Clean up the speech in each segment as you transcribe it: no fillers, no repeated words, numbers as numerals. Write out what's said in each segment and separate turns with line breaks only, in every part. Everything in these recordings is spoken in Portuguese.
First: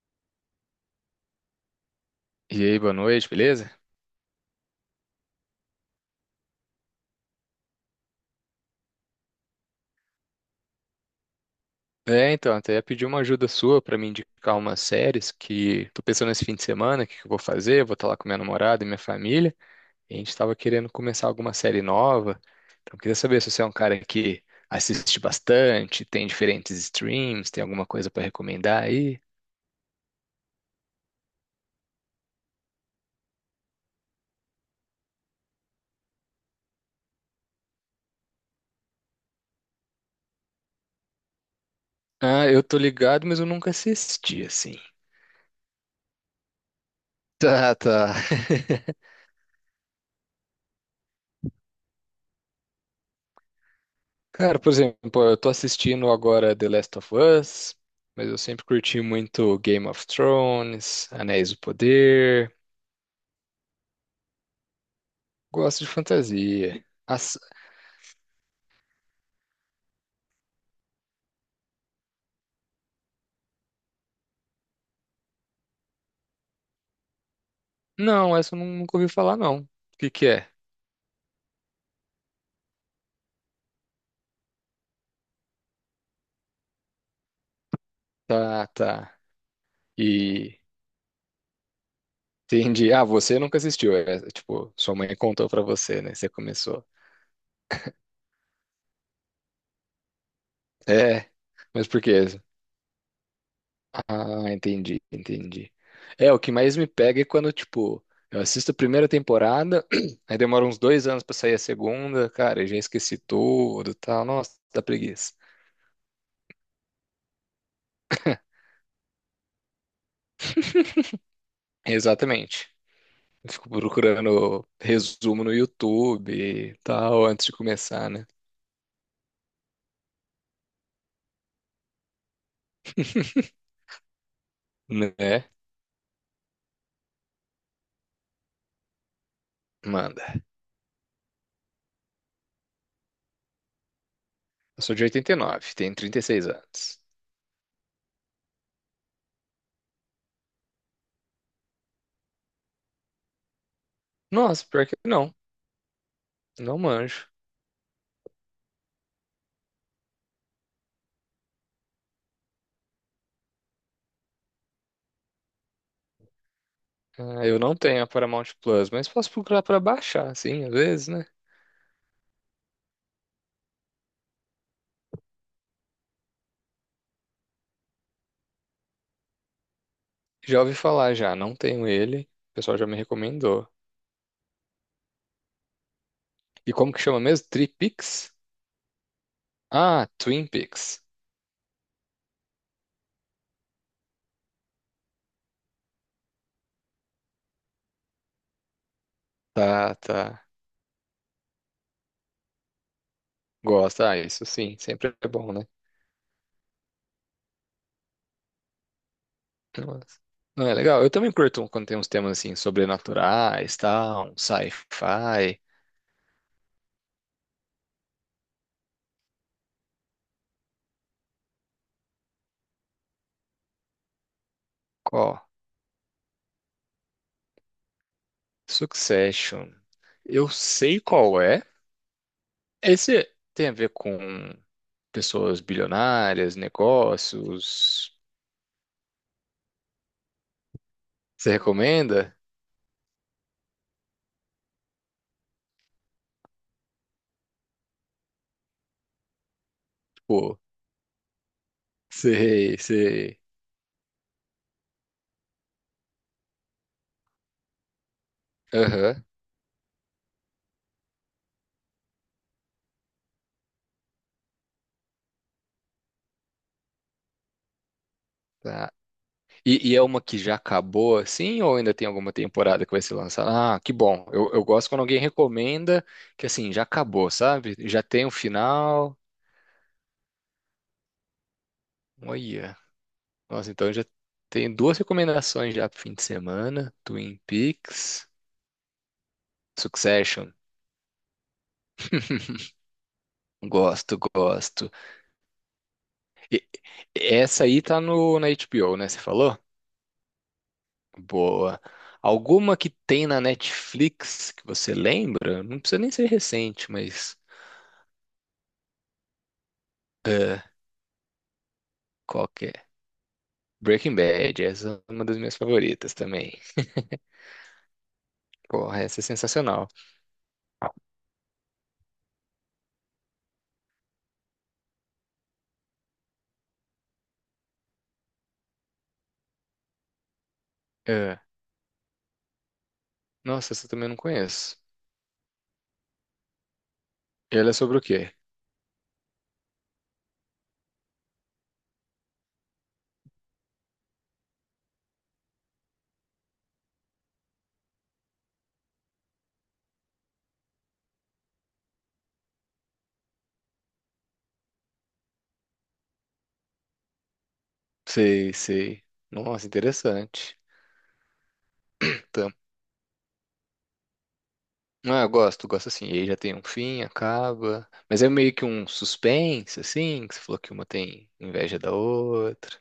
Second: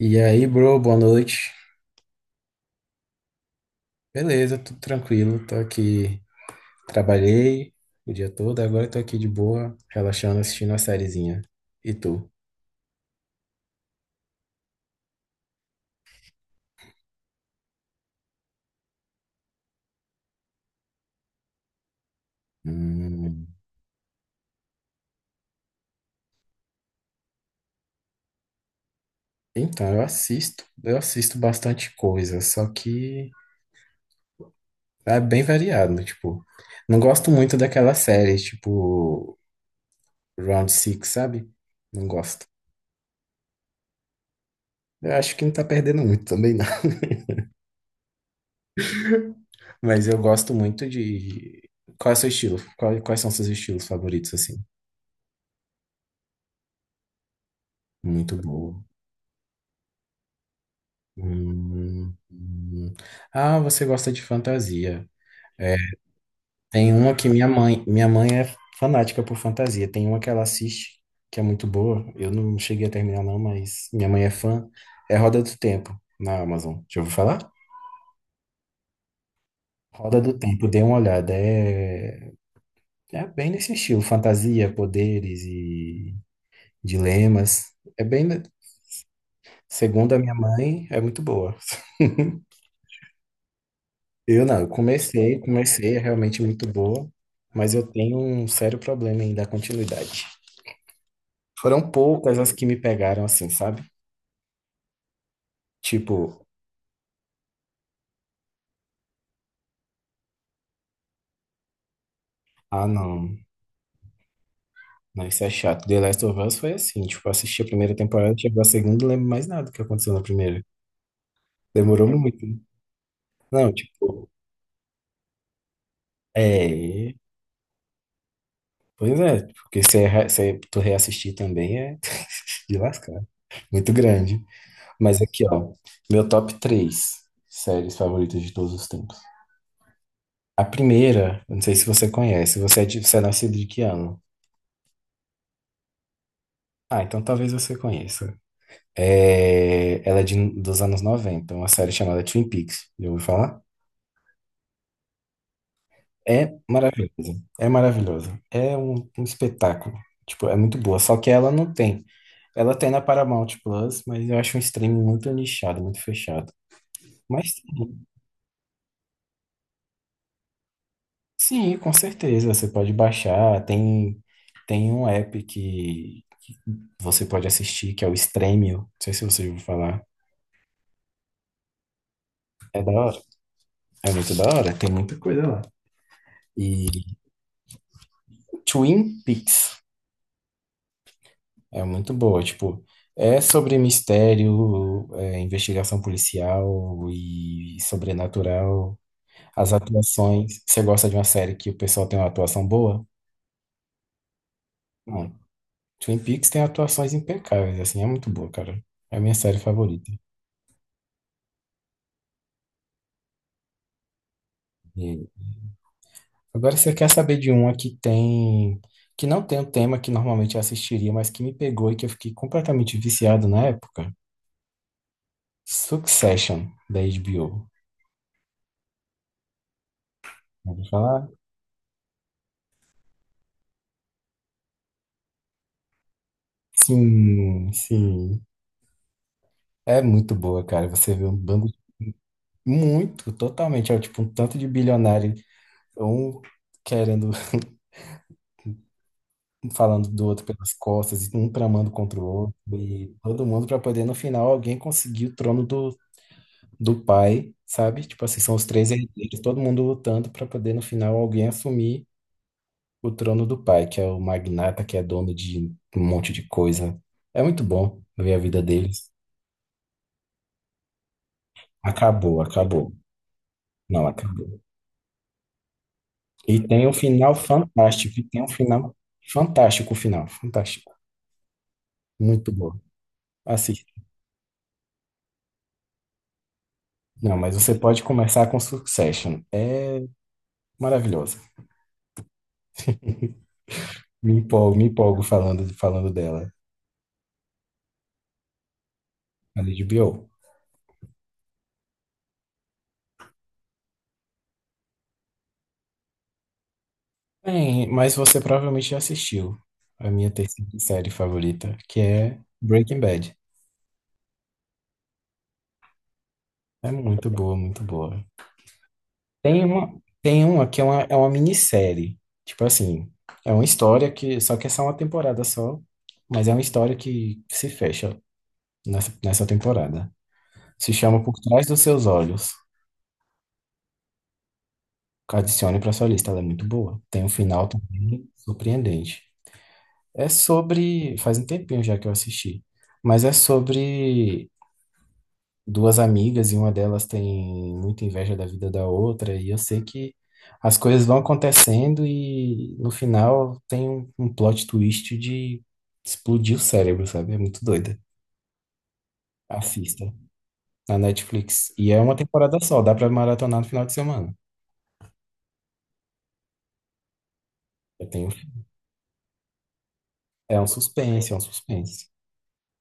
E aí, bro, boa noite.
E aí, boa noite, beleza?
Beleza, tudo tranquilo. Tô aqui, trabalhei o dia todo, agora tô aqui de boa, relaxando, assistindo uma sériezinha. E tu?
É, então, até ia pedir uma ajuda sua pra me indicar umas séries que tô pensando nesse fim de semana, o que que eu vou fazer, eu vou estar lá com minha namorada e minha família, e a gente tava querendo começar alguma série nova, então eu queria saber
Hum.
se você é um cara que assiste bastante, tem diferentes streams, tem alguma coisa pra recomendar aí?
Então, eu assisto bastante coisa, só que é bem variado, né, tipo, não gosto muito daquela série, tipo, Round Six, sabe? Não gosto.
Ah, eu tô ligado, mas eu nunca assisti, assim.
Eu acho que não tá perdendo muito também, não.
Tá, tá.
Mas eu gosto muito de... Qual é o seu estilo? Quais são seus estilos favoritos,
Cara,
assim?
por exemplo, eu tô assistindo agora The Last of Us, mas eu
Muito
sempre
bom.
curti muito Game of Thrones, Anéis do
Hum,
Poder,
hum. Ah, você gosta de fantasia. É,
gosto de fantasia.
tem uma que minha mãe é fanática por fantasia. Tem uma que ela assiste, que é muito boa. Eu não cheguei a terminar não, mas minha mãe é fã. É Roda do Tempo, na Amazon. Já ouviu falar?
Não, essa eu nunca ouvi falar, não. O que
Roda
que
do
é?
Tempo, dê uma olhada. É, é bem nesse estilo, fantasia, poderes e dilemas. É bem,
Tá, tá.
segundo a minha
E
mãe, é muito boa.
entendi. Ah, você nunca assistiu,
Eu não, eu
tipo, sua mãe
comecei,
contou pra
comecei, é
você, né? Você
realmente muito
começou.
boa, mas eu tenho um sério problema em dar continuidade.
É, mas
Foram
por quê?
poucas as que me pegaram assim, sabe?
Ah, entendi, entendi. É, o
Tipo,
que mais me pega é quando, tipo, eu assisto a primeira temporada, aí demora uns 2 anos pra sair a segunda, cara, eu já
ah
esqueci
não,
tudo e tal. Nossa, dá
não,
preguiça.
isso é chato. The Last of Us foi assim, tipo, eu assisti a primeira temporada, chegou a segunda, não lembro mais nada do que aconteceu na primeira. Demorou muito, né?
Exatamente. Eu fico
Não, tipo,
procurando resumo no YouTube e
é.
tal, antes de começar, né?
Pois é, porque se, tu reassistir também é de lascar. Muito grande. Mas aqui,
Né?
ó, meu top três séries favoritas de todos os tempos.
Manda.
A primeira, eu não sei se você conhece, você é nascido de que ano?
Eu sou de 89, tenho 36 anos.
Ah, então talvez você conheça. É, ela é de, dos anos 90, uma série chamada Twin Peaks, já ouviu falar?
Nossa, pior que não,
É
não manjo.
maravilhosa, é maravilhosa, é um espetáculo, tipo, é muito boa, só que ela não tem. Ela tem na Paramount Plus, mas eu acho um streaming muito nichado, muito fechado.
Ah,
Mas
eu não tenho
tem,
a Paramount Plus, mas posso procurar pra baixar, assim, às vezes, né?
sim, com certeza, você pode baixar, tem, tem um app que você pode assistir, que é o Stremio, não sei se você ouviu falar.
Já ouvi falar já, não tenho ele. O pessoal
É
já
da
me
hora.
recomendou.
É muito da hora. Tem muita coisa lá.
E
E
como que chama mesmo? Tripix?
Twin Peaks
Ah, Twin Peaks.
é muito boa. Tipo, é sobre mistério, é, investigação policial e sobrenatural. As
Tá, tá.
atuações. Você gosta de uma série que o pessoal tem uma atuação boa?
Gosta, ah, isso sim, sempre é
Bom,
bom, né?
Twin Peaks tem atuações impecáveis. Assim, é muito boa, cara. É a minha série favorita.
Mas- Não, é legal. Eu também curto um, quando tem uns temas assim, sobrenaturais, tal, um
E
sci-fi.
agora você quer saber de uma que tem. Que não tem o tema que normalmente eu assistiria, mas que me pegou e que eu fiquei completamente viciado na época.
Qual?
Succession, da HBO.
Succession. Eu
Eu vou
sei
falar?
qual é. Esse tem a ver com pessoas bilionárias,
Sim,
negócios.
sim. É muito boa, cara. Você vê um
Você
bando
recomenda?
muito, totalmente, é tipo um tanto de bilionário, um querendo, falando do outro
Pô,
pelas costas, e um tramando contra o outro,
sei,
e
sei.
todo mundo pra poder, no final, alguém conseguir o trono do, do pai, sabe? Tipo assim, são os três
Aham.
herdeiros, todo mundo lutando pra poder, no final, alguém assumir o trono do pai, que é o magnata, que é dono de um monte de coisa. É muito bom ver a vida
Tá.
deles.
E é uma que já acabou assim, ou ainda tem alguma
Acabou,
temporada que
acabou.
vai ser lançada? Ah, que
Não,
bom. Eu,
acabou.
eu gosto quando alguém recomenda que
E
assim, já
tem um
acabou,
final
sabe? Já
fantástico. E
tem um
tem um final
final.
fantástico, o final. Fantástico. Muito
Olha.
bom.
Nossa, então
Assista.
eu já tenho duas recomendações já pro fim de semana:
Não,
Twin
mas você pode
Peaks,
começar com Succession. É
Succession.
maravilhosa.
Gosto,
Me empolgo, me
gosto.
empolgo falando, falando dela.
E- Essa aí tá no, na HBO, né? Você falou?
Ali de HBO.
Boa. Alguma que tem na Netflix que você lembra? Não precisa nem ser recente, mas.
Bem, mas você provavelmente já assistiu a minha terceira série favorita, que é
Qualquer.
Breaking Bad.
Breaking Bad, essa é uma das minhas favoritas também.
É muito boa, muito boa.
Porra, essa é
Tem
sensacional.
uma, tem uma que é uma minissérie. Tipo assim, é uma história que. Só que é só uma temporada só. Mas é uma história que se fecha nessa temporada. Se chama Por
É.
Trás dos Seus Olhos.
Nossa, essa eu também não conheço.
Adicione pra sua lista, ela é muito boa. Tem um
E
final
ela é sobre o
também
quê?
surpreendente. É sobre. Faz um tempinho já que eu assisti. Mas é sobre duas amigas e uma delas tem muita inveja da vida da outra, e eu sei que as coisas vão acontecendo e no final tem um plot twist de explodir o cérebro, sabe? É muito doida.
Sei, sei. Nossa,
Assista
interessante.
na Netflix. E é uma
Então,
temporada só, dá pra maratonar no final de semana.
ah, eu gosto, gosto assim. E aí já tem um fim, acaba.
Eu
Mas é
tenho,
meio que um suspense, assim, que você falou
é um
que uma tem
suspense, é um
inveja da
suspense.
outra.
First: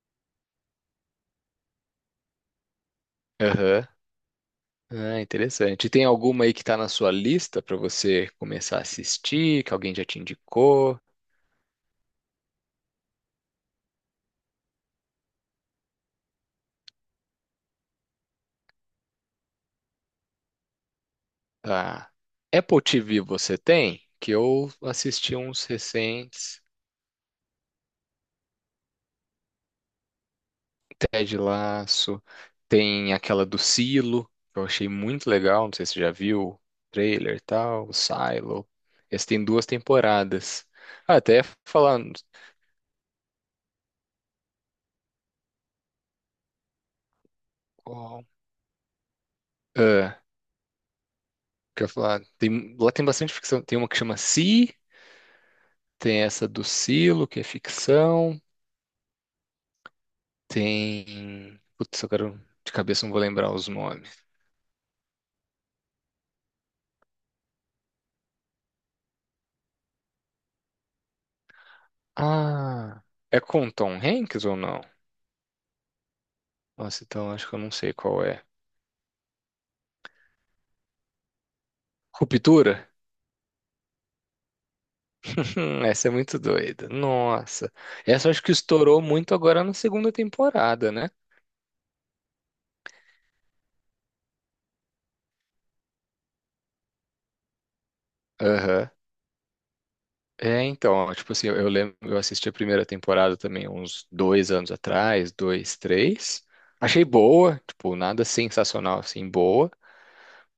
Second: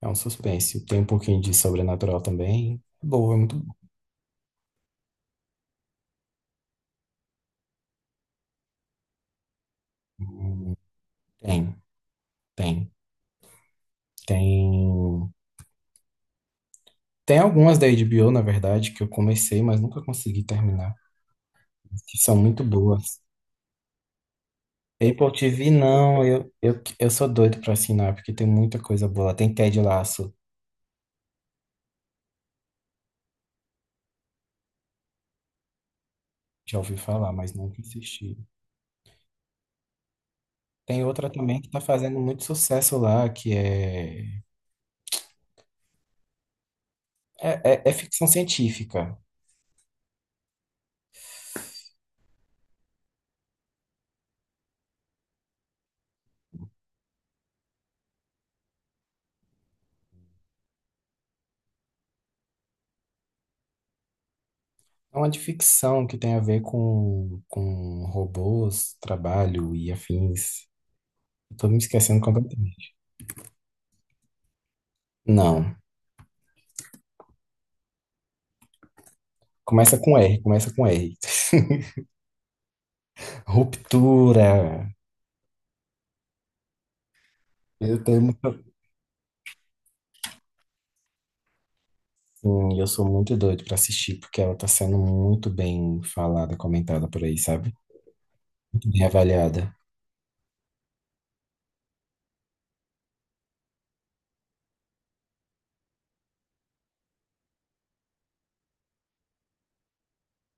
É um suspense. Tem um pouquinho de sobrenatural também. É boa, é muito
Aham. Ah, interessante. E tem alguma aí que tá na sua lista pra você começar a assistir, que alguém já te
boa.
indicou?
Tem, tem. Tem. Tem algumas da HBO, na verdade, que eu comecei, mas nunca consegui terminar,
Ah,
que são muito
Apple
boas.
TV você tem? Que eu
Apple
assisti uns
TV, não, eu,
recentes,
eu, eu sou doido pra assinar, porque tem muita coisa boa. Tem Ted Lasso,
Ted Lasso, tem aquela do Silo, que eu achei muito legal, não sei se você já viu, o
já ouvi falar,
trailer e
mas nunca
tal, o
assisti.
Silo. Esse tem duas temporadas.
Tem
Ah,
outra
até
também que tá
falar,
fazendo muito sucesso lá, que é, é ficção
qual-
científica.
ah, quer falar, tem, lá tem bastante ficção, tem uma que chama Si, tem essa do Silo, que é ficção, tem, putz, eu quero, de cabeça não vou lembrar os nomes.
É uma de ficção que tem a ver com robôs, trabalho e afins. Eu tô me esquecendo completamente.
Ah, é com Tom Hanks ou não?
Não,
Nossa, então acho que eu não sei qual é.
começa com R.
Ruptura?
Ruptura.
Essa é muito doida. Nossa.
Eu tenho
Essa eu acho que
muito,
estourou muito agora na segunda temporada, né?
assim, eu sou muito doido pra assistir, porque ela tá sendo muito bem falada, comentada por aí, sabe? Muito
Aham.
bem avaliada.
É, então, ó, tipo assim, eu lembro, eu assisti a primeira temporada também uns 2 anos atrás, dois, três. Achei boa, tipo, nada sensacional assim, boa.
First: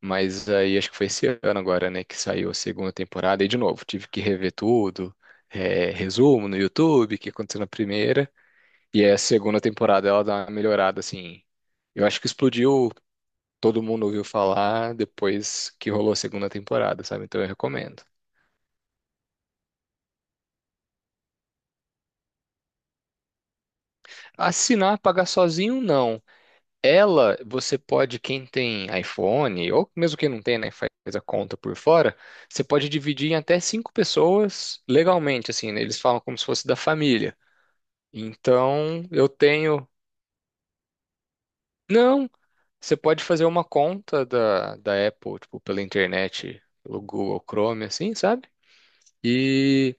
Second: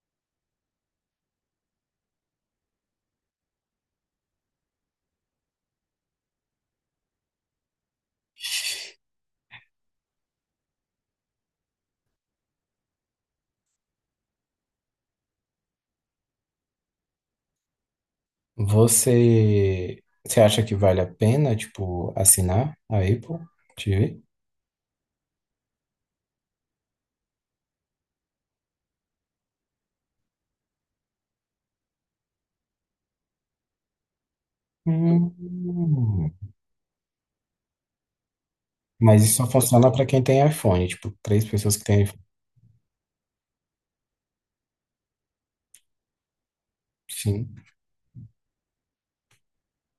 Mas aí acho que foi esse ano agora, né, que saiu a segunda temporada. E de novo, tive que rever tudo, é, resumo no YouTube, o que aconteceu na primeira. E aí a segunda temporada ela dá uma melhorada, assim. Eu acho que explodiu, todo mundo ouviu falar depois que rolou a segunda temporada, sabe? Então eu recomendo.
Você acha que vale a pena, tipo, assinar a Apple TV?
Assinar, pagar sozinho, não. Ela, você pode, quem tem iPhone, ou mesmo quem não tem, né, faz a conta por fora, você pode dividir em até cinco pessoas legalmente, assim, né? Eles falam como se
Hum,
fosse da família. Então,
mas
eu
isso só
tenho.
funciona pra quem tem iPhone, tipo, três pessoas que têm iPhone.
Não, você pode fazer uma conta da Apple, tipo, pela internet, pelo Google
Sim,
Chrome, assim, sabe? E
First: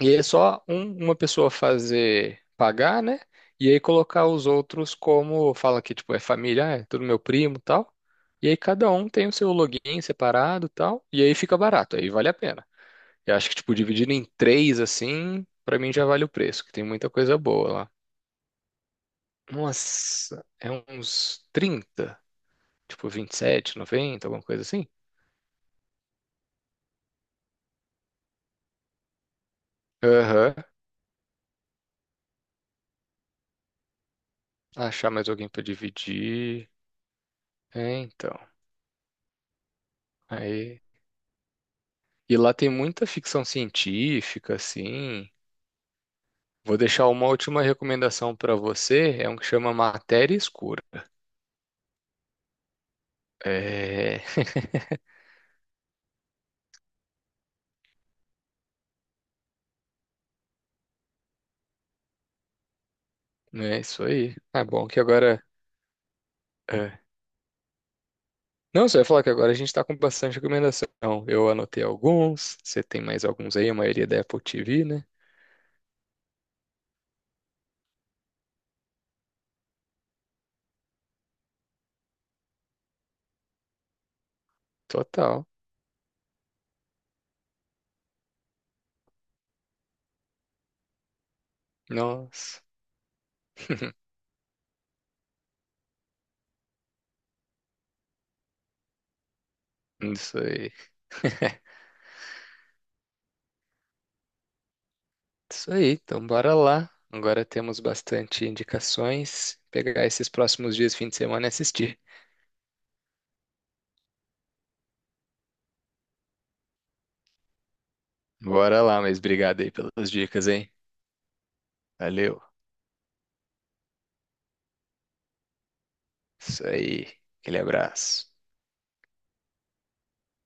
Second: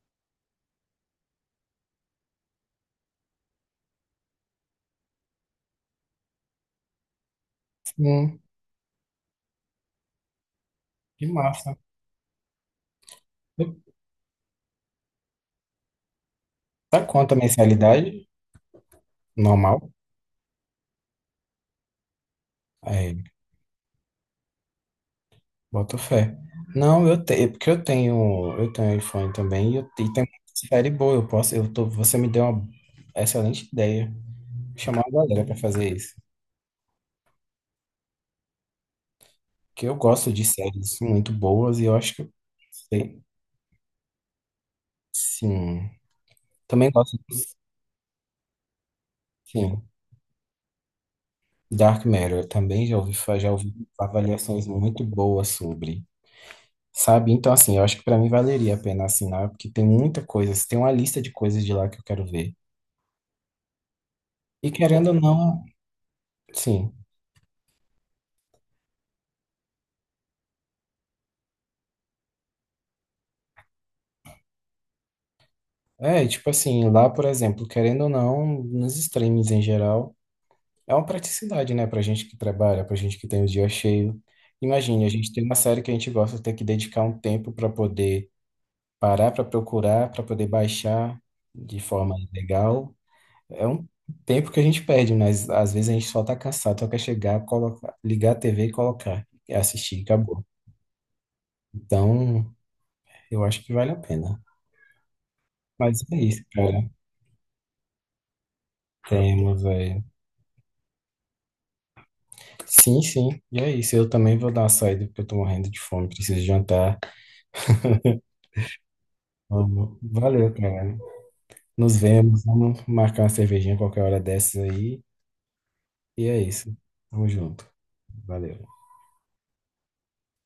E é só uma pessoa fazer pagar, né? E aí colocar os outros como fala que tipo é família, ah, é tudo meu primo, e tal.
sim,
E aí cada um tem o seu login separado, e tal. E
que
aí fica
massa.
barato, aí vale a pena. Eu acho que tipo dividido em três assim, pra mim já vale o preço, que tem
Tá
muita
quanto a
coisa boa lá.
mensalidade normal?
Nossa, é uns 30, tipo
É,
27,90, alguma coisa assim.
boto fé. Não, eu tenho, porque eu tenho iPhone também e, eu, e tem uma
Aham.
série boa. Eu posso, eu tô, você me deu uma excelente ideia. Chamar a
Achar mais
galera
alguém
para
pra
fazer isso.
dividir. É, então.
Porque eu gosto de
Aí.
séries muito boas e eu acho que eu
E lá tem muita
sei,
ficção científica, assim.
sim.
Vou
Também
deixar
gosto
uma
de,
última recomendação pra você, é um que chama
sim,
Matéria Escura.
Dark Matter. Eu também já ouvi, já ouvi
É,
avaliações muito boas sobre. Sabe? Então, assim, eu acho que para mim valeria a pena assinar, porque tem muita coisa, tem uma lista de coisas de lá que eu quero ver.
não é isso aí. Ah,
E
bom, que
querendo ou
agora.
não, sim.
É. Não, você vai falar que agora a gente tá com bastante recomendação. Eu anotei alguns, você tem mais alguns aí, a maioria é da Apple TV, né?
É, e tipo assim, lá, por exemplo, querendo ou não, nos streams em geral, é uma praticidade, né, pra gente que trabalha, pra gente que tem o dia cheio. Imagine, a gente tem
Total.
uma série que a gente gosta de ter que dedicar um tempo pra poder parar, pra procurar, pra poder baixar de forma
Nossa.
legal. É um tempo que a gente perde, mas às vezes a gente só tá cansado, só quer chegar, colocar, ligar a TV e colocar, e assistir,
Isso
acabou.
aí.
Então, eu acho que vale a pena.
Isso aí,
Mas é
então
isso,
bora
cara.
lá. Agora temos bastante
Tema,
indicações.
velho.
Pegar esses próximos dias, fim de semana e assistir.
Sim, sim. E é isso. Eu também vou dar uma saída, porque eu tô morrendo de fome, preciso jantar.
Bora lá, mas obrigado aí
Vamos.
pelas dicas,
Valeu,
hein?
cara. Nos
Valeu.
vemos. Vamos marcar uma cervejinha qualquer hora dessas aí. E é
Isso
isso.
aí.
Tamo
Aquele
junto.
abraço.
Valeu.